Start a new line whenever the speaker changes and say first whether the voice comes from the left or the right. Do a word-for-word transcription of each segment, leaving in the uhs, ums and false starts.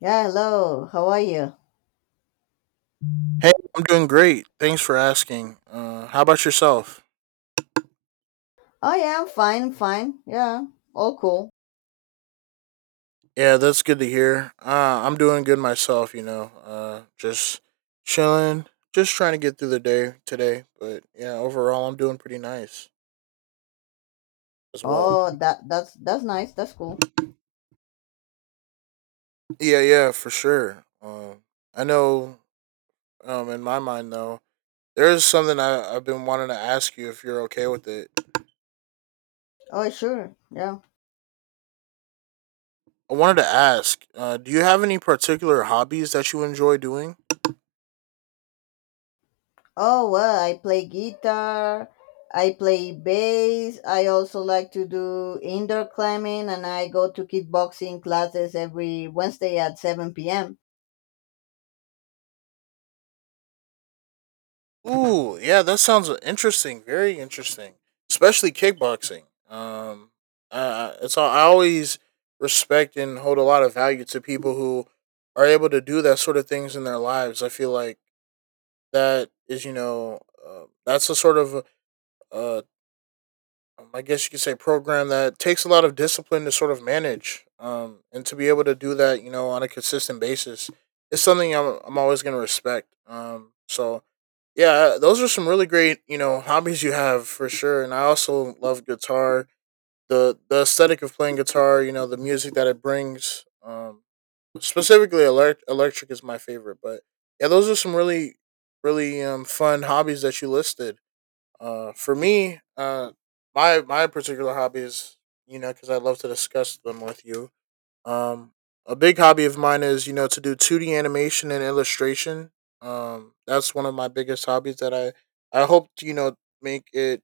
left: Yeah, hello. How are you?
right: Hey, I'm doing great. Thanks for asking. Uh, how about yourself?
left: Oh yeah, I'm fine, fine. Yeah, all cool.
right: Yeah, that's good to hear. Uh, I'm doing good myself, you know. Uh, just chilling, just trying to get through the day today. But yeah, overall, I'm doing pretty nice as well.
left: Oh, that that's that's nice. That's cool.
right: Yeah, yeah, for sure. Um, I know um, in my mind, though, there is something I, I've been wanting to ask you if you're okay with it.
left: Oh sure. Yeah.
right: I wanted to ask uh, do you have any particular hobbies that you enjoy doing?
left: Oh well, I play guitar. I play bass. I also like to do indoor climbing, and I go to kickboxing classes every Wednesday at seven p m.
right: Ooh, yeah, that sounds interesting. Very interesting, especially kickboxing. Um, uh, it's all, I always respect and hold a lot of value to people who are able to do that sort of things in their lives. I feel like that is, you know, uh, that's a sort of uh, um, I guess you could say program that takes a lot of discipline to sort of manage. Um, and to be able to do that, you know, on a consistent basis, is something I'm I'm always gonna respect. Um, so yeah, those are some really great, you know, hobbies you have for sure. And I also love guitar. The the aesthetic of playing guitar, you know, the music that it brings. Um, specifically, elect- electric is my favorite. But yeah, those are some really, really um, fun hobbies that you listed. Uh, for me, uh, my my particular hobbies, you know, because I love to discuss them with you. Um, a big hobby of mine is, you know, to do two D animation and illustration. Um, that's one of my biggest hobbies that I I hope to, you know, make it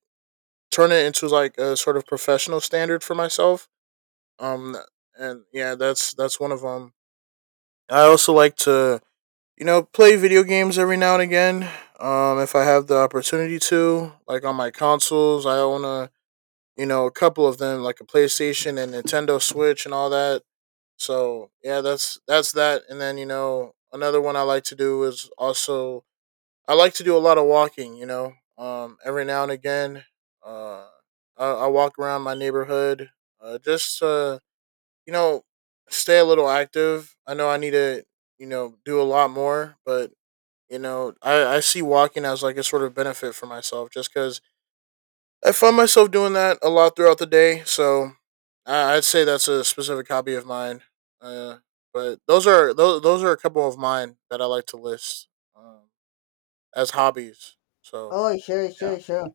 right: turn it into like a sort of professional standard for myself. Um, and yeah, that's that's one of them. I also like to, you know, play video games every now and again. Um, if I have the opportunity to, like on my consoles, I own a, you know, a couple of them, like a PlayStation and Nintendo Switch and all that. So yeah, that's that's that. And then, you know, another one I like to do is also, I like to do a lot of walking. You know, um, every now and again, uh, I, I walk around my neighborhood, uh, just to, you know, stay a little active. I know I need to, you know, do a lot more, but you know I I see walking as like a sort of benefit for myself just because I find myself doing that a lot throughout the day, so I- I'd say that's a specific hobby of mine. Uh, but those are those, those are a couple of mine that I like to list um, as hobbies. So
left: Oh sure,
right: yeah.
left: sure, sure.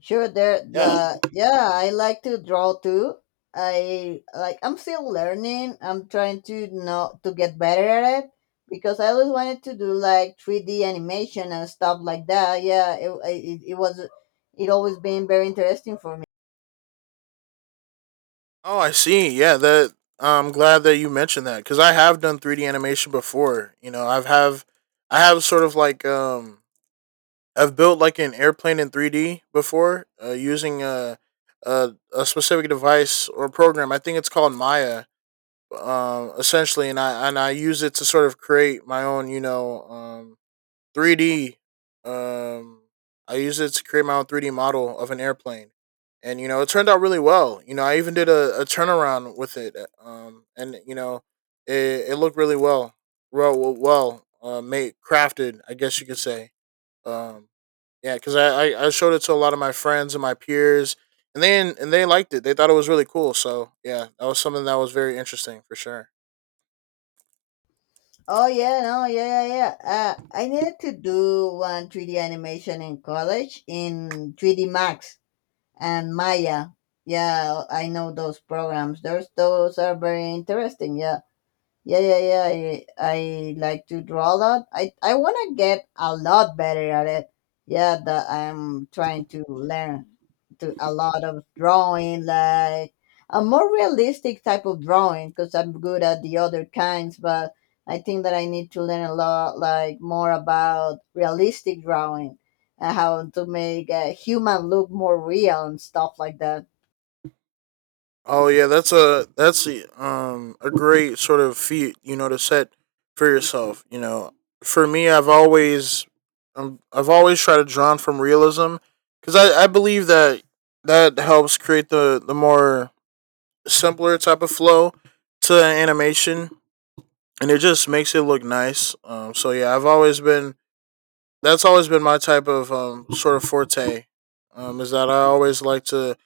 left: Sure, there
right: Yeah.
left: the yeah, I like to draw too. I like I'm still learning. I'm trying to know to get better at it because I always wanted to do like three D animation and stuff like that. Yeah, it it, it was it always been very interesting for me.
right: Oh, I see. Yeah, that, I'm glad that you mentioned that because I have done three D animation before. You know, I've have I have sort of like um I've built like an airplane in three D before uh, using a, a a specific device or program. I think it's called Maya um, essentially, and I and I use it to sort of create my own, you know, um, three D. Um, I use it to create my own three D model of an airplane, and you know, it turned out really well. You know, I even did a, a turnaround with it, um, and you know, it, it looked really well, well, well, well uh, made, crafted, I guess you could say. Um, yeah, because I, I I showed it to a lot of my friends and my peers, and then and they liked it. They thought it was really cool. So yeah, that was something that was very interesting for sure.
left: Oh yeah, no, yeah, yeah, yeah. Uh, I needed to do one three D animation in college in three D Max and Maya. Yeah, I know those programs. Those those are very interesting. Yeah. Yeah, yeah, yeah. I, I like to draw a lot. I, I want to get a lot better at it. Yeah, that I'm trying to learn to a lot of drawing, like a more realistic type of drawing, because I'm good at the other kinds. But I think that I need to learn a lot, like more about realistic drawing and how to make a human look more real and stuff like that.
right: Oh yeah, that's a that's a, um, a great sort of feat, you know, to set for yourself. You know, for me, I've always um, I've always tried to drawn from realism because I, I believe that that helps create the the more simpler type of flow to animation, and it just makes it look nice. Um, so yeah, I've always been that's always been my type of um sort of forte. Um, is that I always like to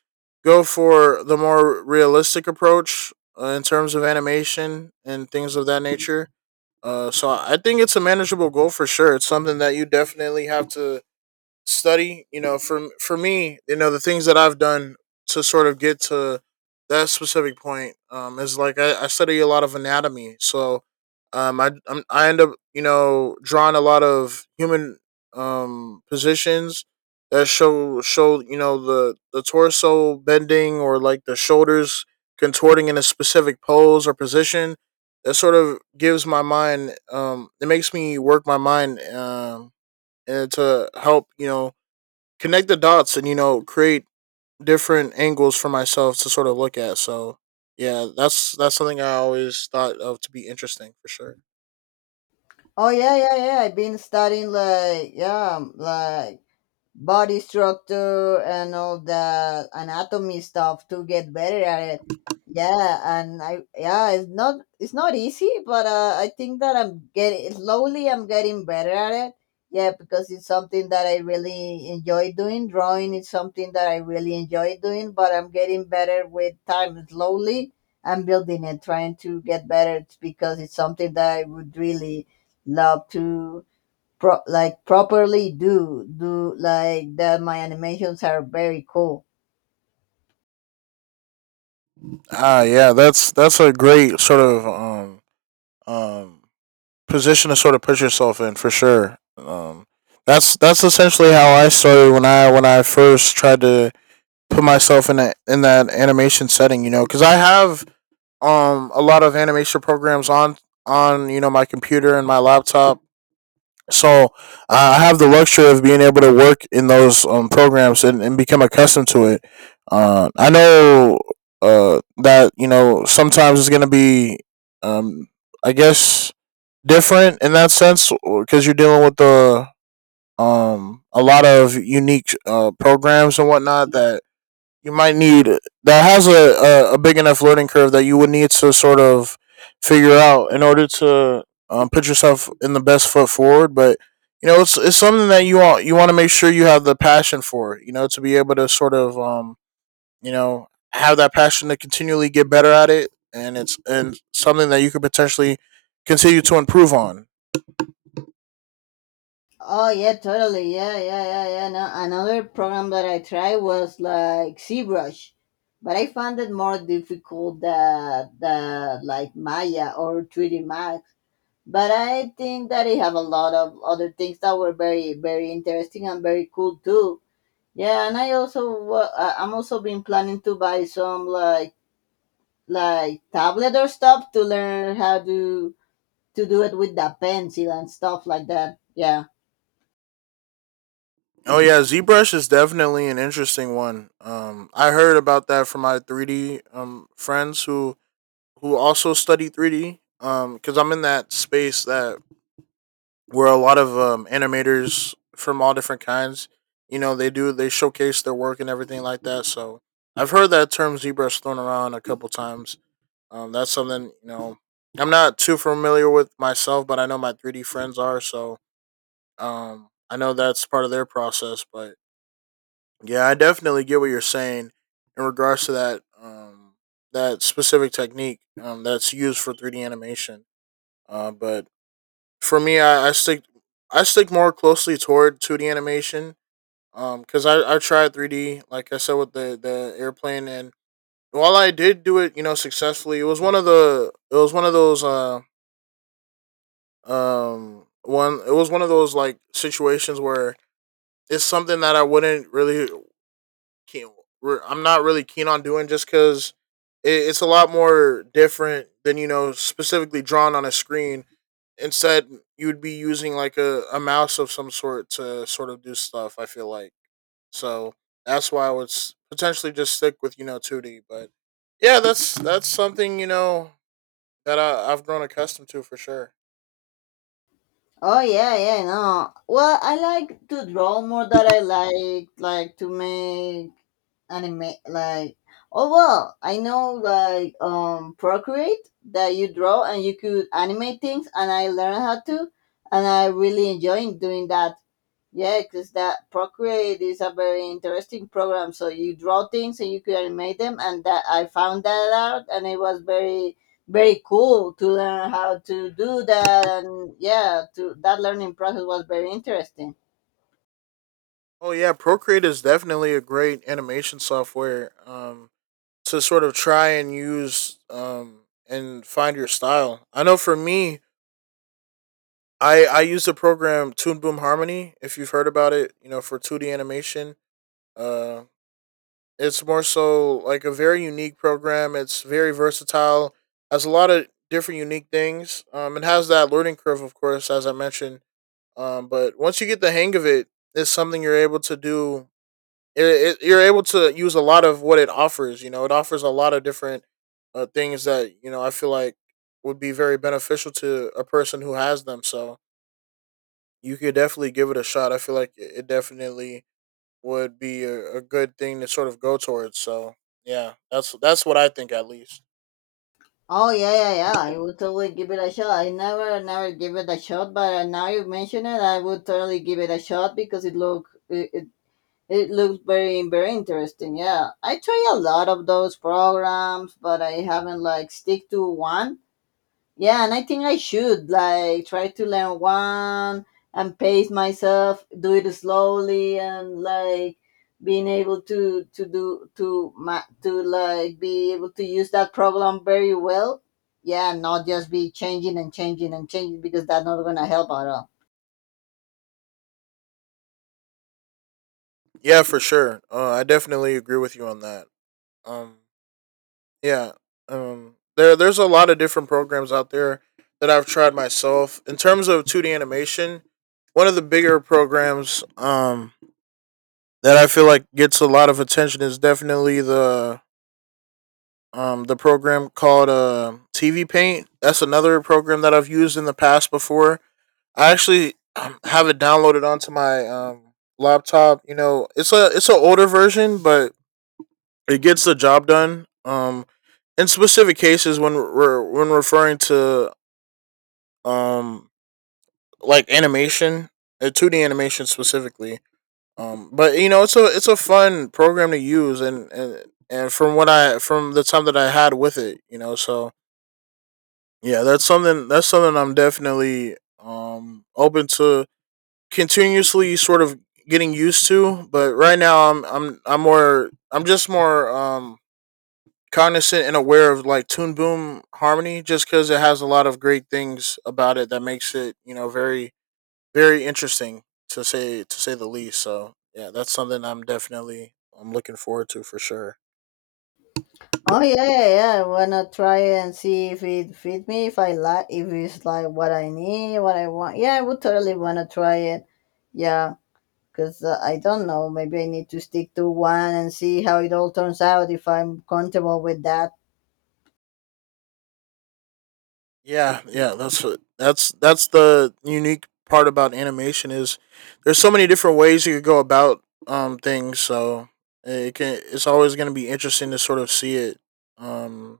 right: go for the more realistic approach uh, in terms of animation and things of that nature. Uh, so I think it's a manageable goal for sure. It's something that you definitely have to study, you know, for for me, you know, the things that I've done to sort of get to that specific point um is like i, I study a lot of anatomy, so um i I'm, I end up, you know, drawing a lot of human um positions that show show, you know, the the torso bending or like the shoulders contorting in a specific pose or position that sort of gives my mind um it makes me work my mind um and to help, you know, connect the dots and, you know, create different angles for myself to sort of look at. So yeah, that's that's something I always thought of to be interesting for sure.
left: Oh yeah, yeah, yeah. I've been studying like yeah, um, like body structure and all the anatomy stuff to get better at it. Yeah and I yeah it's not it's not easy, but uh, I think that i'm getting slowly I'm getting better at it. yeah, because it's something that I really enjoy doing. Drawing is something that I really enjoy doing, but I'm getting better with time slowly. I'm building it, trying to get better, because it's something that I would really love to pro- like properly do do, like that my animations are very cool.
right: Ah, yeah, that's that's a great sort of um um position to sort of put yourself in for sure. Um, that's that's essentially how I started when I when I first tried to put myself in that in that animation setting. You know, because I have um a lot of animation programs on on, you know, my computer and my laptop. So I I have the luxury of being able to work in those um, programs, and, and become accustomed to it. Uh, I know uh, that, you know, sometimes it's going to be, um, I guess, different in that sense because you're dealing with the um, a lot of unique uh, programs and whatnot that you might need, that has a, a, a big enough learning curve that you would need to sort of figure out in order to um, put yourself in the best foot forward. But you know, it's it's something that you want you want to make sure you have the passion for. You know, to be able to sort of um, you know, have that passion to continually get better at it, and it's and something that you could potentially continue to improve on.
left: oh yeah totally yeah yeah yeah yeah no, another program that I tried was like ZBrush, but I found it more difficult than, than like Maya or three d Max. But I think that it have a lot of other things that were very very interesting and very cool too. Yeah and I also wa- I- I'm also been planning to buy some like like tablet or stuff to learn how to to do it with the pencil and stuff like that. Yeah.
right: Oh yeah, ZBrush is definitely an interesting one. Um, I heard about that from my three D um friends who who also study three D. Um, because I'm in that space that where a lot of um animators from all different kinds, you know, they do they showcase their work and everything like that. So I've heard that term ZBrush thrown around a couple times. Um, that's something, you know, I'm not too familiar with myself, but I know my three D friends are. So um, I know that's part of their process. But yeah, I definitely get what you're saying in regards to that um, that specific technique um, that's used for three D animation. Uh, but for me, I, I stick I stick more closely toward two D animation. Um, because I, I tried three D, like I said with the the airplane, and while I did do it, you know, successfully, it was one of the it was one of those uh um one it was one of those like situations where it's something that I wouldn't really keen. I'm not really keen on doing just because it, it's a lot more different than, you know, specifically drawn on a screen. Instead, you would be using like a, a mouse of some sort to sort of do stuff. I feel like, so that's why I would s- potentially just stick with, you know, two D. But yeah, that's that's something, you know, that I, I've grown accustomed to for sure.
left: Oh yeah, yeah, no. Well, I like to draw more than I like like to make anime like Oh well, I know like um Procreate that you draw and you could animate things, and I learned how to, and I really enjoy doing that. Yeah, because that Procreate is a very interesting program. So you draw things and you can animate them, and that I found that out, and it was very, very cool to learn how to do that. And yeah, to that learning process was very interesting.
right: Oh yeah, Procreate is definitely a great animation software. Um, to sort of try and use um and find your style. I know for me, I I use the program Toon Boom Harmony. If you've heard about it, you know, for two D animation. Uh, it's more so like a very unique program. It's very versatile. Has a lot of different unique things. Um, it has that learning curve, of course, as I mentioned. Um, but once you get the hang of it, it's something you're able to do it, it, you're able to use a lot of what it offers. You know, it offers a lot of different uh, things that, you know, I feel like would be very beneficial to a person who has them. So you could definitely give it a shot. I feel like it it definitely would be a, a good thing to sort of go towards. So yeah, that's that's what I think, at least.
left: Oh yeah, yeah, yeah. I would totally give it a shot. I never, never give it a shot, but uh, now you mention it, I would totally give it a shot because it look it, it it looks very very interesting. Yeah, I try a lot of those programs, but I haven't like stick to one. Yeah, and I think I should like try to learn one and pace myself, do it slowly, and like being able to to do to ma- to like be able to use that program very well. Yeah, not just be changing and changing and changing, because that's not gonna help at all.
right: Yeah, for sure. Uh, I definitely agree with you on that. Um, Yeah. Um, there there's a lot of different programs out there that I've tried myself. In terms of two D animation, one of the bigger programs um that I feel like gets a lot of attention is definitely the um the program called uh T V Paint. That's another program that I've used in the past before. I actually um, have it downloaded onto my um laptop, you know. It's a it's an older version, but it gets the job done. Um, in specific cases, when we're when referring to um like animation, uh, two D animation specifically. Um, but you know, it's a it's a fun program to use, and and and from what I from the time that I had with it, you know. So yeah, that's something that's something I'm definitely um open to continuously sort of getting used to. But right now, I'm I'm I'm more I'm just more um cognizant and aware of like Toon Boom Harmony, just because it has a lot of great things about it that makes it, you know, very, very interesting to say to say the least. So yeah, that's something I'm definitely I'm looking forward to for sure.
left: Oh yeah, yeah, yeah. I wanna try and see if it fit me, if I like, if it's like what I need, what I want. Yeah, I would totally wanna try it. Yeah, because uh, I don't know. Maybe I need to stick to one and see how it all turns out if I'm comfortable with that.
right: Yeah, yeah, that's what that's that's the unique part about animation is there's so many different ways you could go about um things. So it can it's always going to be interesting to sort of see it. um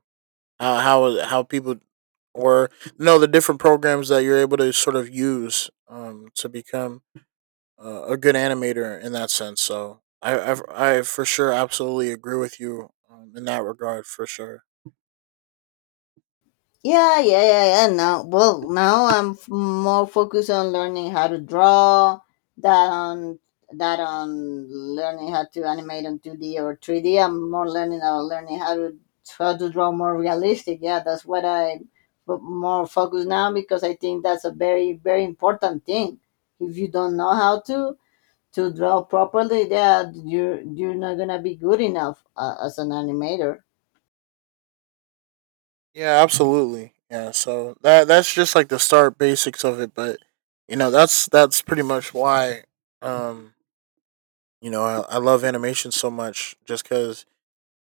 right: How how how people were you know the different programs that you're able to sort of use um to become uh, a good animator in that sense. So I I, I for sure absolutely agree with you um, in that regard for sure.
left: Yeah, yeah, yeah, yeah. Now, well, now I'm f- more focused on learning how to draw, that on that on learning how to animate on two D or three D. I'm more learning about learning how to how to draw more realistic. Yeah, that's what I put more focus now, because I think that's a very very important thing. If you don't know how to to draw properly, yeah, you you're you're not gonna be good enough uh, as an animator.
right: Yeah, absolutely. Yeah, so that that's just like the start basics of it, but you know that's that's pretty much why um you know I, I love animation so much just because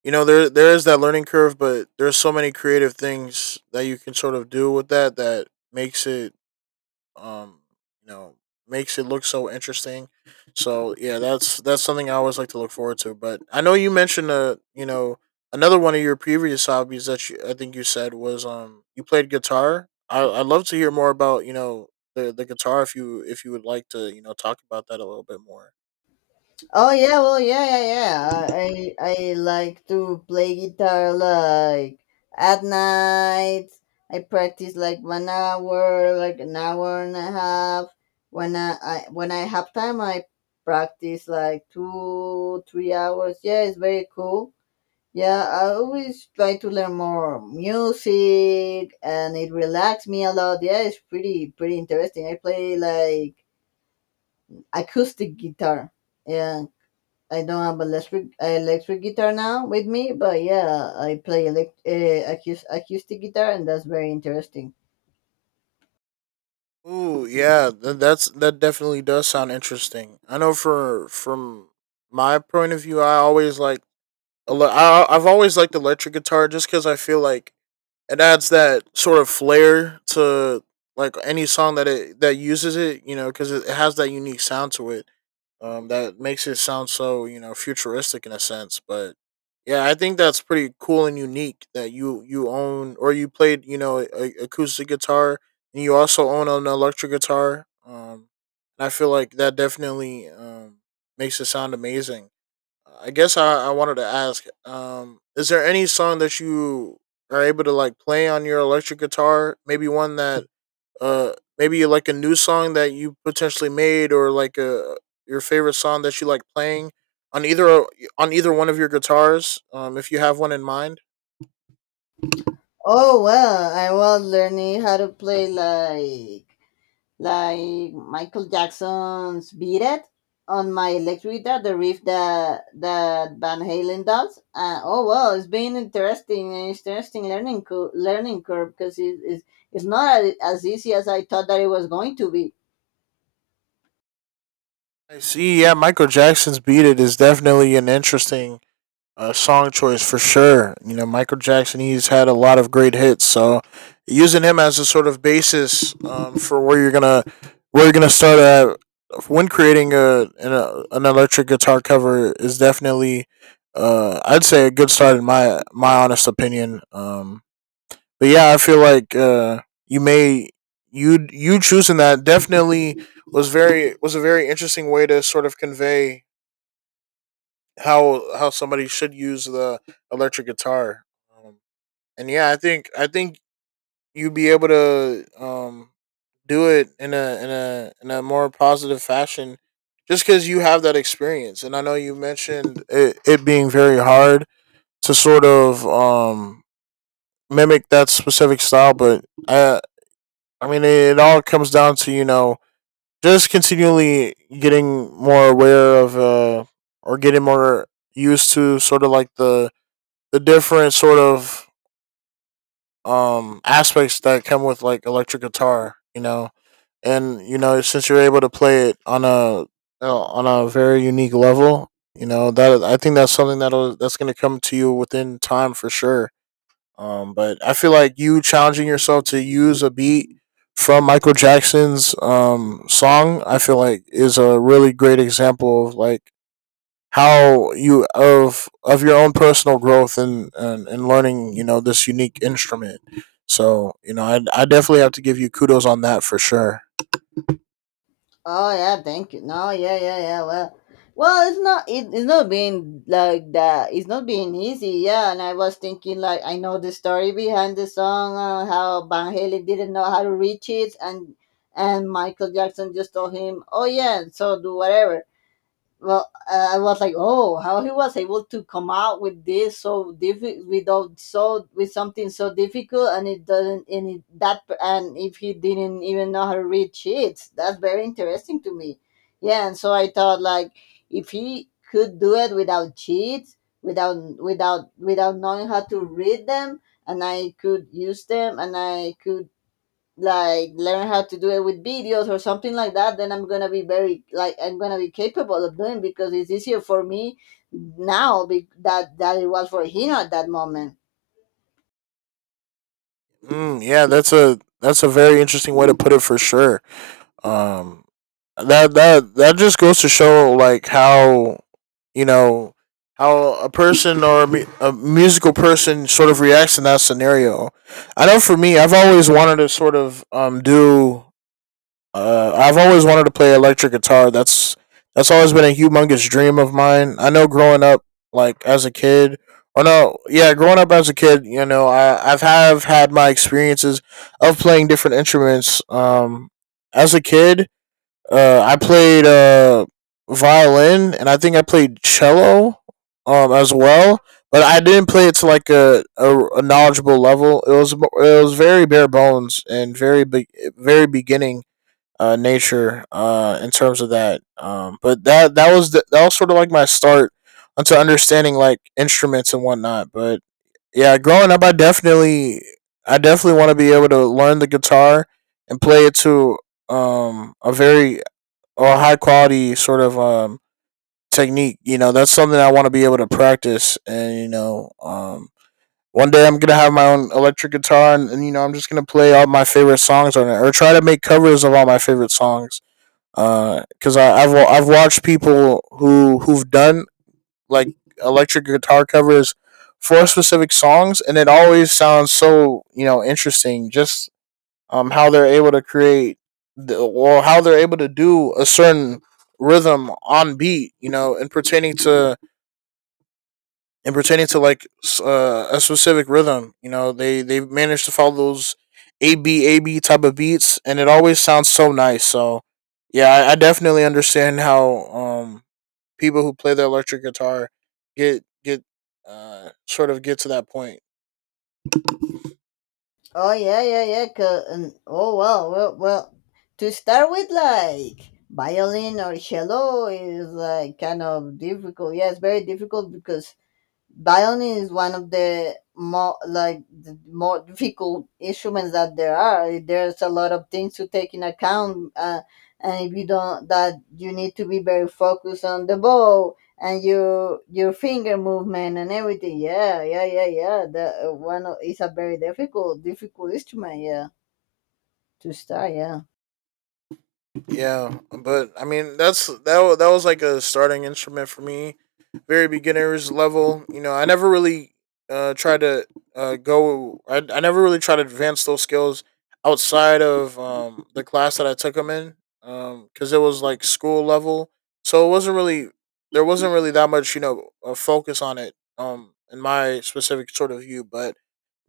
right: you know there there is that learning curve, but there's so many creative things that you can sort of do with that that makes it, um you know, makes it look so interesting. So yeah, that's that's something I always like to look forward to. But I know you mentioned uh you know another one of your previous hobbies that you, I think you said was, um you played guitar. I I'd love to hear more about, you know, the the guitar if you, if you would like to, you know, talk about that a little bit more.
left: Oh yeah, well yeah, yeah, yeah. I I like to play guitar like at night. I practice like one hour, like an hour and a half. When I, I when I have time, I practice like two, three hours. Yeah, it's very cool. Yeah, I always try to learn more music, and it relaxes me a lot. Yeah, it's pretty pretty interesting. I play like acoustic guitar. Yeah, I don't have electric electric guitar now with me, but yeah, I play elect, uh, acus- acoustic guitar, and that's very interesting.
right: Ooh, yeah, th- that's that definitely does sound interesting. I know for from my point of view, I always like ele- I I've always liked electric guitar, just because I feel like it adds that sort of flair to like any song that it that uses it, you know, because it it has that unique sound to it. Um, that makes it sound so, you know, futuristic in a sense. But yeah, I think that's pretty cool and unique that you you own or you played, you know, a acoustic guitar and you also own an electric guitar. Um, and I feel like that definitely um makes it sound amazing. I guess I, I wanted to ask, um, is there any song that you are able to like play on your electric guitar? Maybe one that uh maybe like a new song that you potentially made, or like a your favorite song that you like playing on either on either one of your guitars, um if you have one in mind.
left: Oh well, I was learning how to play like like Michael Jackson's "Beat It" on my electric guitar, the riff that that Van Halen does. Uh, oh well, it's been interesting, an interesting learning co- learning curve, because it is it's it's not as as easy as I thought that it was going to be.
right: I see. Yeah, Michael Jackson's "Beat It" is definitely an interesting uh, song choice for sure. You know, Michael Jackson, he's had a lot of great hits. So using him as a sort of basis, um, for where you're gonna where you're gonna start at when creating a an, an electric guitar cover is definitely, uh, I'd say a good start in my my honest opinion. Um, but yeah, I feel like, uh, you may you you choosing that definitely was very was a very interesting way to sort of convey how how somebody should use the electric guitar. Um, and yeah, I think I think you'd be able to, um, do it in a in a in a more positive fashion, just because you have that experience. And I know you mentioned it, it being very hard to sort of, um, mimic that specific style. But I I mean, it, it all comes down to, you know, just continually getting more aware of, uh, or getting more used to sort of like the the different sort of, um aspects that come with like electric guitar, you know. And you know, since you're able to play it on a, uh, on a very unique level, you know, that I think that's something that'll, that's going to come to you within time for sure. Um, but I feel like you challenging yourself to use a beat from Michael Jackson's, um song, I feel like is a really great example of like how you, of of your own personal growth and, and, and learning, you know, this unique instrument. So you know, I, I definitely have to give you kudos on that for sure.
left: Oh yeah, thank you. No, yeah, yeah, yeah. Well, well, it's not it, it's not being like that. It's not being easy. Yeah, and I was thinking like I know the story behind the song, uh, how Van Halen didn't know how to reach it, and and Michael Jackson just told him, "Oh yeah, so do whatever." well i I was like, oh, how he was able to come out with this so difficult without so with something so difficult, and it doesn't and it, that and if he didn't even know how to read sheets, that's very interesting to me. Yeah and so I thought like if he could do it without cheats, without without without knowing how to read them, and I could use them, and I could like learn how to do it with videos or something like that, then i'm gonna be very like I'm gonna be capable of doing, because it's easier for me now be- that that it was for him at that moment.
right: Mm, yeah, that's a, that's a very interesting way to put it for sure. um that that that just goes to show like how, you know, how a person or a mu- a musical person sort of reacts in that scenario. I know for me, I've always wanted to sort of, um do Uh, I've always wanted to play electric guitar. That's that's always been a humongous dream of mine. I know growing up, like as a kid, or no, yeah, growing up as a kid, you know, I I've have had my experiences of playing different instruments. Um, as a kid, uh, I played uh violin, and I think I played cello, um, as well. But I didn't play it to like a, a, a knowledgeable level. It was it was very bare bones and very be- very beginning, uh, nature, uh, in terms of that. Um, but that that was the, that was sort of like my start onto understanding like instruments and whatnot. But yeah, growing up, I definitely I definitely want to be able to learn the guitar and play it to, um, a very or high quality sort of, um, technique. You know, that's something I want to be able to practice. And you know, um, one day I'm gonna have my own electric guitar, and, and you know, I'm just gonna play all my favorite songs on it, or try to make covers of all my favorite songs, because I I've I've watched people who who've done like electric guitar covers for specific songs, and it always sounds so, you know, interesting. Just um how they're able to create the, or how they're able to do a certain rhythm on beat, you know, and pertaining to and pertaining to like, uh, a specific rhythm. You know, they they manage to follow those A B A B type of beats, and it always sounds so nice. So yeah, I, I definitely understand how um people who play the electric guitar get get, uh sort of get to that point.
left: oh yeah yeah yeah 'cause- and, oh well well well to start with like violin or cello is like kind of difficult. yeah, it's very difficult, because violin is one of the more like the more difficult instruments that there are. There's a lot of things to take in account. uh, and if you don't, that you need to be very focused on the bow and your your finger movement and everything. yeah yeah yeah yeah the uh, one o- is a very difficult difficult instrument, yeah, to start. Yeah
right: Yeah, but I mean, that's that wa- that was like a starting instrument for me, very beginners level. You know, I never really uh tried to, uh go. I I never really tried to advance those skills outside of um the class that I took them in, um because it was like school level, so it wasn't really there wasn't really that much, you know, a focus on it, um in my specific sort of view. But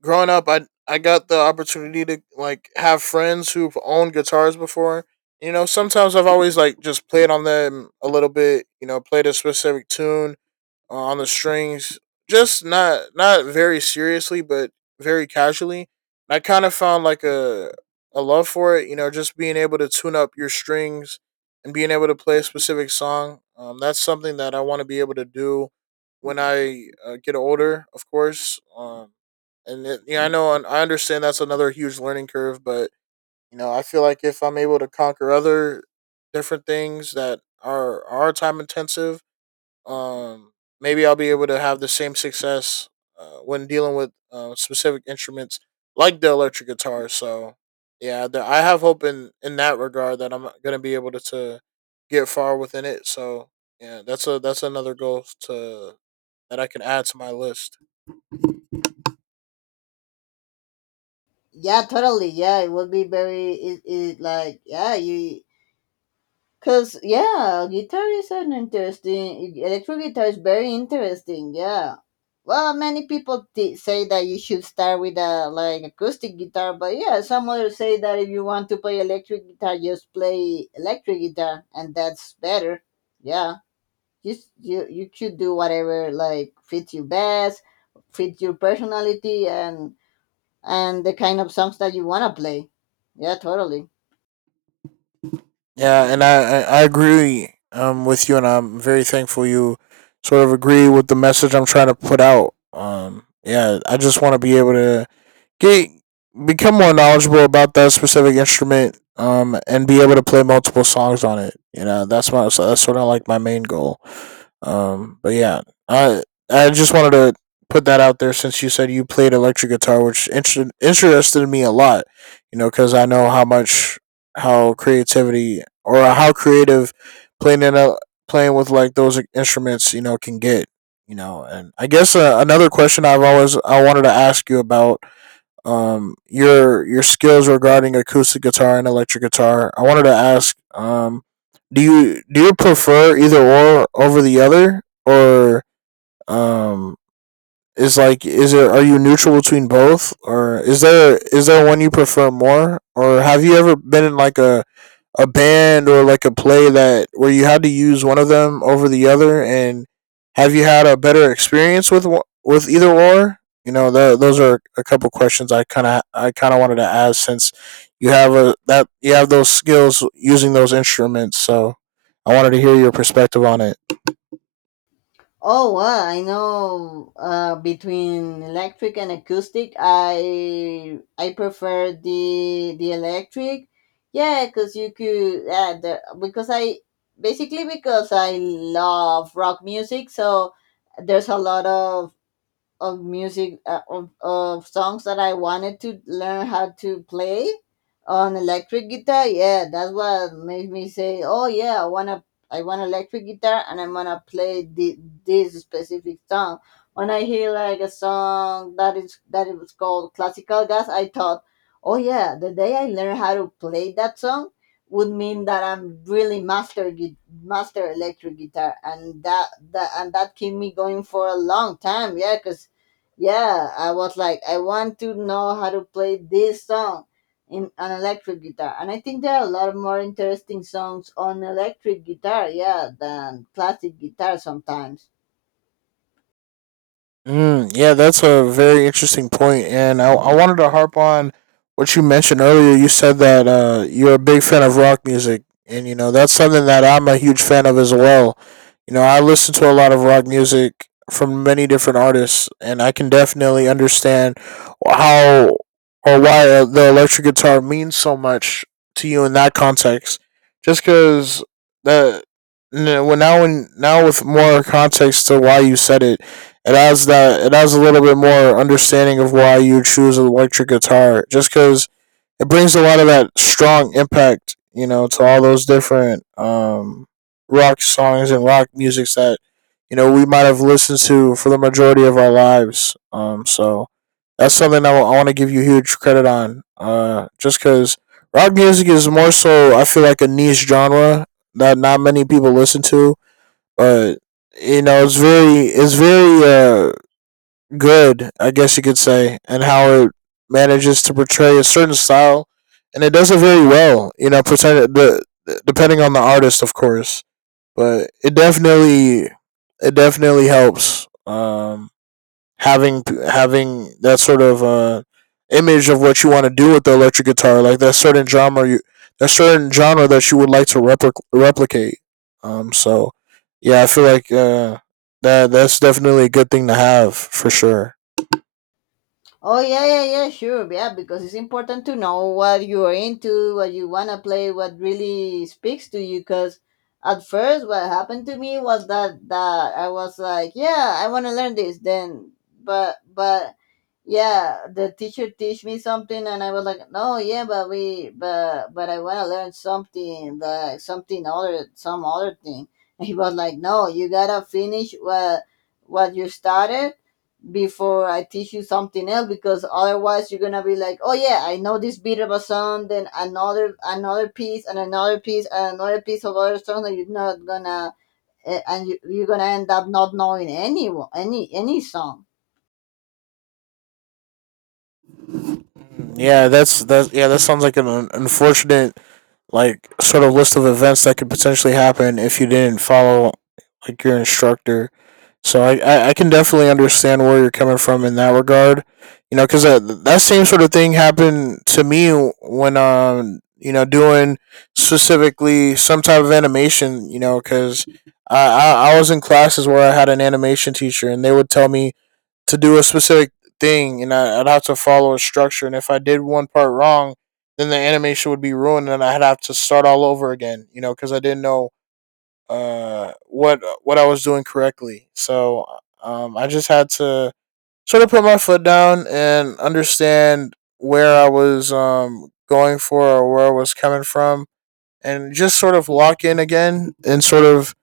right: growing up, I I got the opportunity to like have friends who've owned guitars before. You know, sometimes I've always like just played on them a little bit. You know, played a specific tune, uh, on the strings. Just not not very seriously, but very casually. I kind of found like a a love for it, you know, just being able to tune up your strings and being able to play a specific song. Um, that's something that I want to be able to do when I, uh, get older, of course. Um, and it, yeah, I know and I understand that's another huge learning curve. But you know, I feel like if I'm able to conquer other different things that are are time intensive, um, maybe I'll be able to have the same success, uh, when dealing with, uh, specific instruments like the electric guitar. So yeah, the, I have hope in, in that regard, that I'm going to be able to, to get far within it. So yeah, that's a, that's another goal to that I can add to my list.
left: yeah totally yeah it would be very it, it like yeah you cause yeah, guitar is an interesting — electric guitar is very interesting. Yeah, well, many people t- say that you should start with a like acoustic guitar, but yeah, some others say that if you want to play electric guitar, just play electric guitar, and that's better. Yeah, just you you should do whatever like fits you best, fits your personality, and and the kind of songs that you wanna play. Yeah, totally.
right: Yeah, and I, I, I agree, um with you, and I'm very thankful you sort of agree with the message I'm trying to put out. Um, yeah, I just want to be able to get become more knowledgeable about that specific instrument um and be able to play multiple songs on it you know that's my so That's sort of like my main goal, um but yeah, i i just wanted to put that out there since you said you played electric guitar, which inter- interested me a lot. You know, because I know how much, how creativity or how creative playing in a, playing with like those instruments, you know, can get. You know, and I guess, uh, another question i've always I wanted to ask you about um your your skills regarding acoustic guitar and electric guitar. I wanted to ask, um do you do you prefer either or over the other, or um is like is there, are you neutral between both, or is there, is there one you prefer more, or have you ever been in like a a band or like a play that where you had to use one of them over the other, and have you had a better experience with with either or? You know, tho- those are a couple questions i kind of I kind of wanted to ask, since you have a that you have those skills using those instruments. So I wanted to hear your perspective on it.
left: Oh, well, I know. Uh, between electric and acoustic, I I prefer the the electric. Yeah, because you could. Uh, the, because I basically because I love rock music, so there's a lot of of music uh, of, of songs that I wanted to learn how to play on electric guitar. Yeah, that's what made me say, "Oh yeah, I wanna I want electric guitar, and I'm gonna play the, this specific song." When I hear like a song that is that it was called classical jazz, I thought, "Oh yeah, the day I learn how to play that song" would mean that I'm really master gui- master electric guitar, and that that and that keep me going for a long time. Yeah, 'cause yeah, I was like, I want to know how to play this song in an electric guitar, and I think there are a lot of more interesting songs on electric guitar, yeah, than classic guitar sometimes.
right: Mm, yeah, that's a very interesting point, and I, I wanted to harp on what you mentioned earlier. You said that uh, you're a big fan of rock music, and you know, that's something that I'm a huge fan of as well. You know, I listen to a lot of rock music from many different artists, and I can definitely understand how or why, uh, the electric guitar means so much to you in that context. Just because the n- well, now, when now with more context to why you said it, it has that it has a little bit more understanding of why you choose an electric guitar, just because it brings a lot of that strong impact, you know, to all those different, um, rock songs and rock music that, you know, we might have listened to for the majority of our lives. Um, so that's something that I want to give you huge credit on, uh, just because rock music is, more so I feel like, a niche genre that not many people listen to. But you know, it's very it's very, uh good, I guess you could say, and how it manages to portray a certain style, and it does it very well. You know, pretend the depending on the artist, of course, but it definitely it definitely helps, um, having having that sort of, uh, image of what you want to do with the electric guitar, like that certain genre you that certain genre that you would like to repli- replicate. Um, so yeah, I feel like, uh, that that's definitely a good thing to have for sure.
left: Oh yeah, yeah, yeah, sure, yeah, because it's important to know what you are into, what you wanna play, what really speaks to you. Cause at first, what happened to me was that that I was like, yeah, I wanna learn this. Then, but but yeah, the teacher teach me something, and I was like, no, yeah, but we, but but I wanna learn something, like something other, some other thing. And he was like, no, you gotta finish what what you started before I teach you something else, because otherwise you're gonna be like, oh yeah, I know this beat of a song, then another another piece and another piece and another piece of other song that you're not gonna eh, and you, you're gonna end up not knowing any any any song.
right: Yeah, that's that. Yeah, that sounds like an un- unfortunate, like, sort of list of events that could potentially happen if you didn't follow, like, your instructor. So I, I, I can definitely understand where you're coming from in that regard. You know, because that that same sort of thing happened to me when, um you know, doing specifically some type of animation. You know, because I, I I was in classes where I had an animation teacher, and they would tell me to do a specific thing, and I, I'd have to follow a structure. And if I did one part wrong, then the animation would be ruined, and I'd have to start all over again. You know, because I didn't know uh what what I was doing correctly. So um, I just had to sort of put my foot down and understand where I was um going for, or where I was coming from, and just sort of lock in again and sort of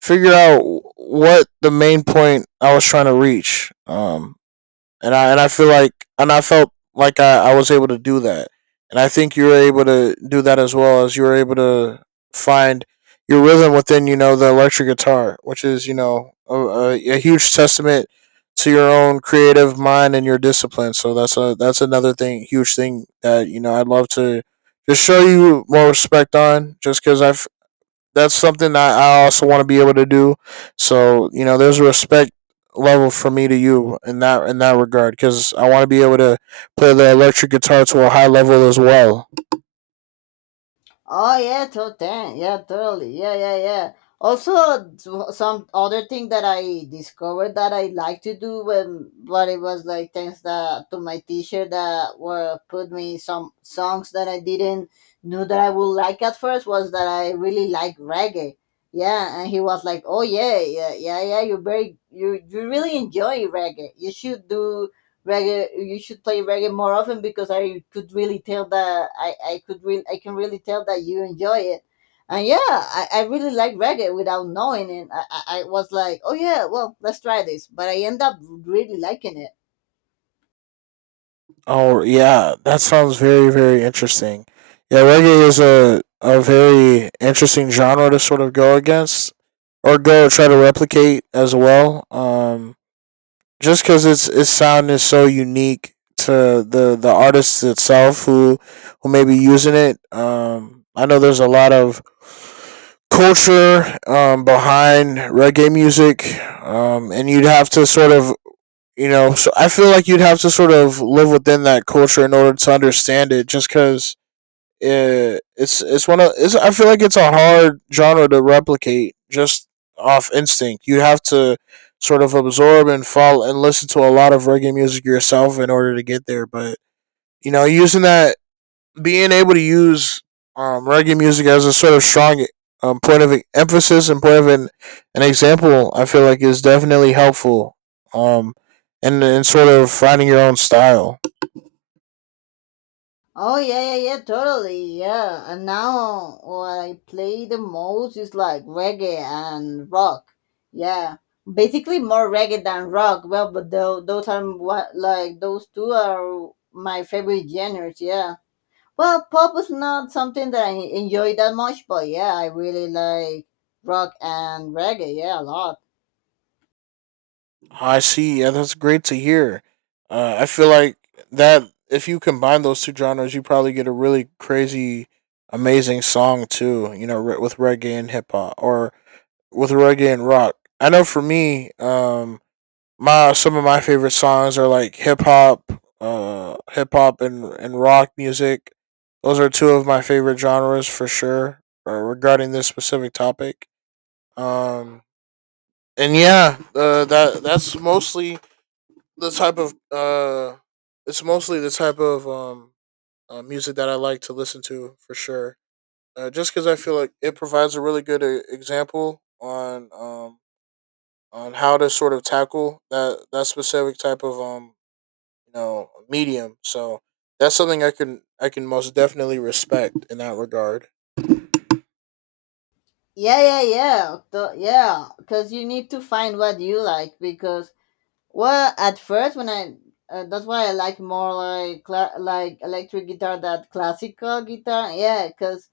right: figure out what the main point I was trying to reach. Um, and I and I feel like and I felt like I, I was able to do that, and I think you were able to do that as well, as you were able to find your rhythm within, you know, the electric guitar, which is, you know, a, a, a huge testament to your own creative mind and your discipline. So that's a that's another thing, huge thing, that, you know, I'd love to just show you more respect on, just because I that's something that I also want to be able to do. So you know, there's a respect level for me to you in that in that regard, because I want to be able to play the electric guitar to a high level as well.
left: Oh yeah, to ten. Yeah, totally. Yeah, yeah, yeah. Also, so- some other thing that I discovered that I like to do when, but it was like thanks that, to my teacher that were put me some songs that I didn't knew that I would like at first, was that I really like reggae. Yeah, and he was like, "Oh yeah, yeah, yeah, yeah. You very you you really enjoy reggae. You should do reggae, you should play reggae more often, because I could really tell that i i could really I can really tell that you enjoy it." And yeah, i, I really like reggae. Without knowing it, I, I I was like, oh yeah, well, let's try this, but I end up really liking it.
right: Oh yeah, that sounds very very interesting. Yeah, reggae is a a very interesting genre to sort of go against or go try to replicate as well. Um, just because it's its sound is so unique to the the artist itself who who may be using it. Um, I know there's a lot of culture, um, behind reggae music, um, and you'd have to sort of, you know. So I feel like you'd have to sort of live within that culture in order to understand it. Just because it, it's it's one of it's, I feel like it's a hard genre to replicate just off instinct. You have to sort of absorb and follow and listen to a lot of reggae music yourself in order to get there. But you know, using that, being able to use, um, reggae music as a sort of strong, um, point of emphasis and point of an, an example, I feel like is definitely helpful. Um, and and sort of finding your own style.
left: Oh yeah, yeah, yeah, totally, yeah. And now what I play the most is like reggae and rock. Yeah, basically more reggae than rock. Well, but tho- those are what like those two are my favorite genres, yeah. Well, pop is not something that I enjoy that much, but yeah, I really like rock and reggae. Yeah, a lot.
right: I see. Yeah, that's great to hear. Uh, I feel like that if you combine those two genres, you probably get a really crazy, amazing song too. You know, re- with reggae and hip hop, or with reggae and rock. I know for me, um, my some of my favorite songs are like hip hop, uh, hip hop and and rock music. Those are two of my favorite genres for sure. Uh, regarding this specific topic, um, and yeah, uh, that that's mostly the type of uh it's mostly the type of um uh, music that I like to listen to for sure. Uh, just because I feel like it provides a really good, uh, example on, um on how to sort of tackle that that specific type of, um you know, medium. So that's something I can I can most definitely respect in that regard.
left: Yeah, yeah, yeah, the, yeah. Because you need to find what you like. Because well, at first when I uh, that's why I like more like cla- like electric guitar than classical guitar. Yeah, because.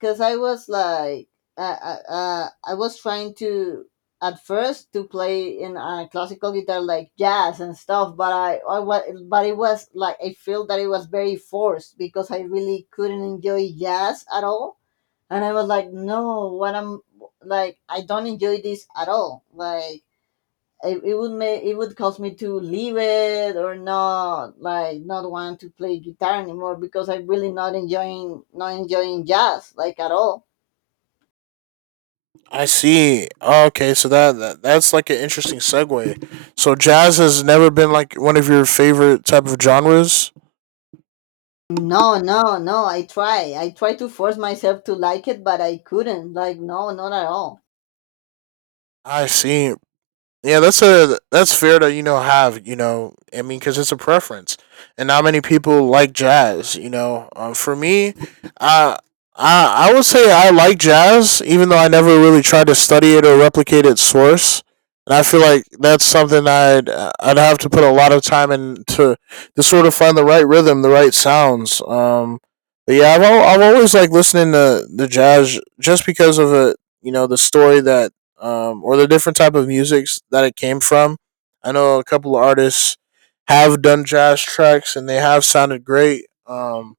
left: Because I was like, uh, uh, uh, I was trying to at first to play in a classical guitar like jazz and stuff, but I, I wa- but it was like I feel that it was very forced, because I really couldn't enjoy jazz at all. And I was like, no, what I'm like, I don't enjoy this at all, like. It, it would make, it would cause me to leave it or not like, not want to play guitar anymore because I'm really not enjoying not enjoying jazz, like, at all.
right: I see. Okay, so that, that that's like an interesting segue. So jazz has never been like one of your favorite type of genres.
left: No, no, no. I try. I try to force myself to like it, but I couldn't. Like, no, not at all.
right: I see. Yeah, that's a that's fair to, you know, have, you know, I mean, because it's a preference, and not many people like jazz. You know, um, for me, uh, I I would say I like jazz, even though I never really tried to study it or replicate its source. And I feel like that's something I'd I'd have to put a lot of time in to to sort of find the right rhythm, the right sounds. Um, but yeah, I've al- I've always like listening to the jazz, just because of it. You know, the story that, um, or the different type of musics that it came from. I know a couple of artists have done jazz tracks and they have sounded great. Um,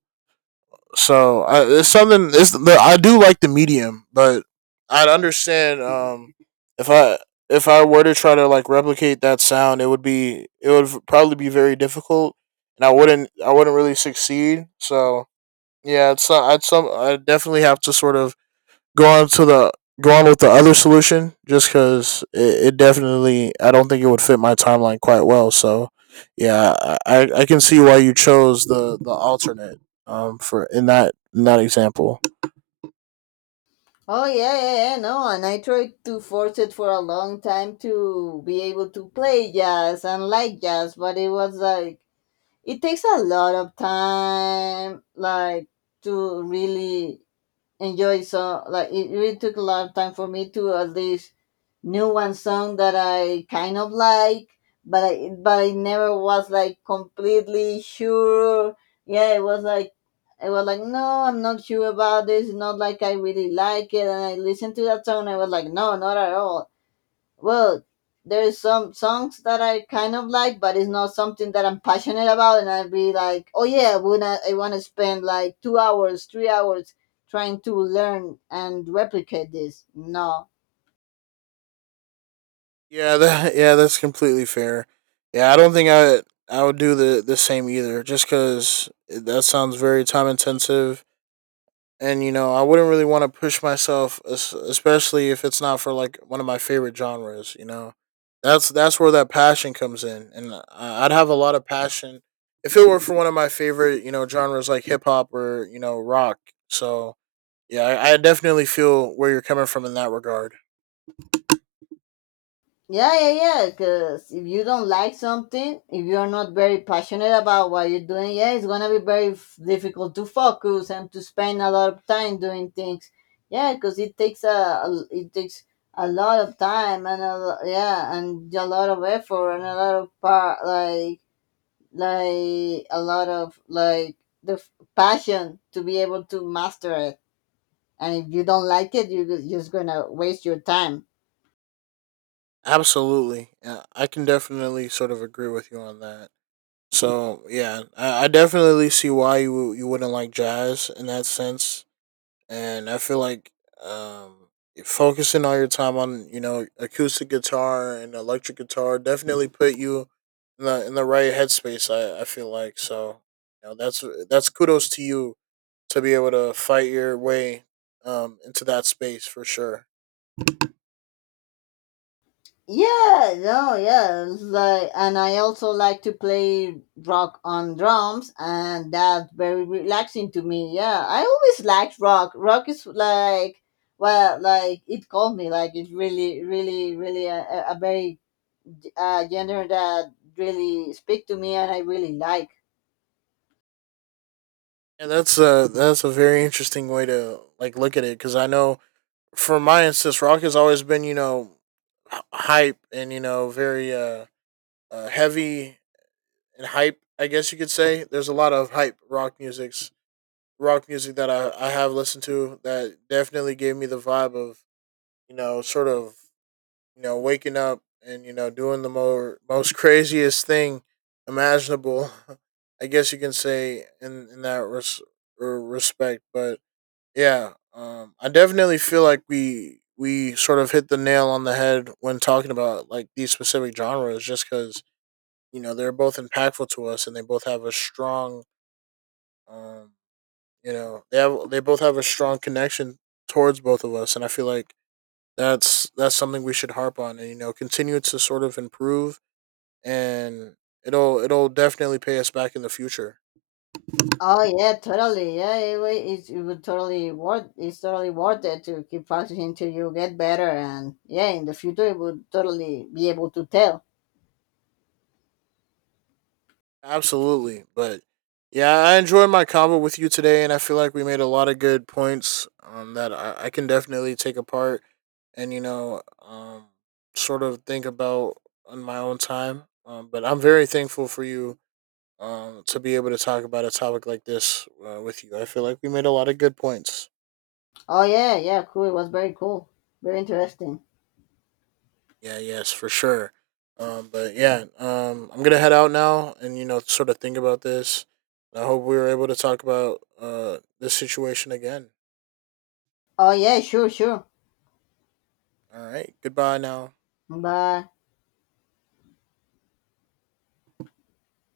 right: so I, it's something. It's I do like the medium, but I'd understand, um, if I if I were to try to like replicate that sound, it would be, it would probably be very difficult, and I wouldn't I wouldn't really succeed. So yeah, it's not, I'd some I definitely have to sort of go on to the go on with the other solution, just because it, it definitely, I don't think it would fit my timeline quite well. So yeah, I, I can see why you chose the the alternate, um for in that in that example.
left: Oh, yeah, yeah, yeah, no. And I tried to force it for a long time to be able to play jazz and like jazz, but it was like, it takes a lot of time, like, to really enjoy. So like, it really took a lot of time for me to at least knew one song that I kind of like, but I but I never was like completely sure. Yeah, it was like, I was like, no, I'm not sure about this, not like I really like it. And I listened to that song and I was like, no, not at all. Well, there's some songs that I kind of like, but it's not something that I'm passionate about, and I'd be like, oh yeah, when I, I want to spend like two hours, three hours trying to learn and replicate this. No.
right: Yeah, that, yeah, that's completely fair. Yeah, I don't think I I would do the the same either, just because that sounds very time intensive, and you know, I wouldn't really want to push myself, es- especially if it's not for like one of my favorite genres. You know, that's that's where that passion comes in, and I- I'd have a lot of passion if it were for one of my favorite, you know, genres like hip hop or, you know, rock. So yeah, I, I definitely feel where you're coming from in that regard.
left: Yeah, yeah, yeah. Because if you don't like something, if you're not very passionate about what you're doing, yeah, it's gonna be very f- difficult to focus and to spend a lot of time doing things. Yeah, because it takes a, a- it takes a lot of time and a lo- yeah, and a lot of effort and a lot of part like like a lot of like the f- passion to be able to master it. And if you don't like it, you're just gonna waste your time.
right: Absolutely. Yeah, I can definitely sort of agree with you on that. So yeah, I, I definitely see why you you wouldn't like jazz in that sense, and I feel like, um, focusing all your time on, you know, acoustic guitar and electric guitar definitely put you in the in the right headspace. I, I feel like. So you know, that's that's kudos to you, to be able to fight your way, um, into that space for sure.
left: Yeah, no, yeah. It's like, and I also like to play rock on drums, and that's very relaxing to me. Yeah, I always liked rock. Rock is like, well, like it called me. Like, it's really, really, really a, a a very uh, genre that really speak to me, and I really like.
right: Yeah, that's a that's a very interesting way to like look at it, because I know for my instance, rock has always been, you know, h- hype, and you know, very, uh, uh heavy and hype. I guess you could say there's a lot of hype rock music's rock music that I I have listened to that definitely gave me the vibe of, you know, sort of, you know, waking up and, you know, doing the more most craziest thing imaginable. I guess you can say in in that res- er, respect. But yeah, um, I definitely feel like we we sort of hit the nail on the head when talking about like these specific genres, just because you know, they're both impactful to us, and they both have a strong, um, you know, they have they both have a strong connection towards both of us, and I feel like that's that's something we should harp on, and you know, continue to sort of improve, and it'll it'll definitely pay us back in the future.
left: Oh yeah, totally. Yeah, it, wa- it's, it would totally worth. It's totally worth it to keep practicing till you get better, and yeah, in the future, it would totally be able to tell.
right: Absolutely. But yeah, I enjoyed my convo with you today, and I feel like we made a lot of good points, um, that I, I can definitely take apart and, you know, um, sort of think about on my own time. Um, but I'm very thankful for you, um, to be able to talk about a topic like this, uh, with you. I feel like we made a lot of good points.
left: Oh yeah, yeah, cool. It was very cool. Very interesting.
right: Yeah, yes, for sure. Um, but yeah, um, I'm going to head out now and, you know, sort of think about this. I hope we were able to talk about, uh, this situation again.
left: Oh yeah, sure, sure.
right: All right. Goodbye now.
left: Bye.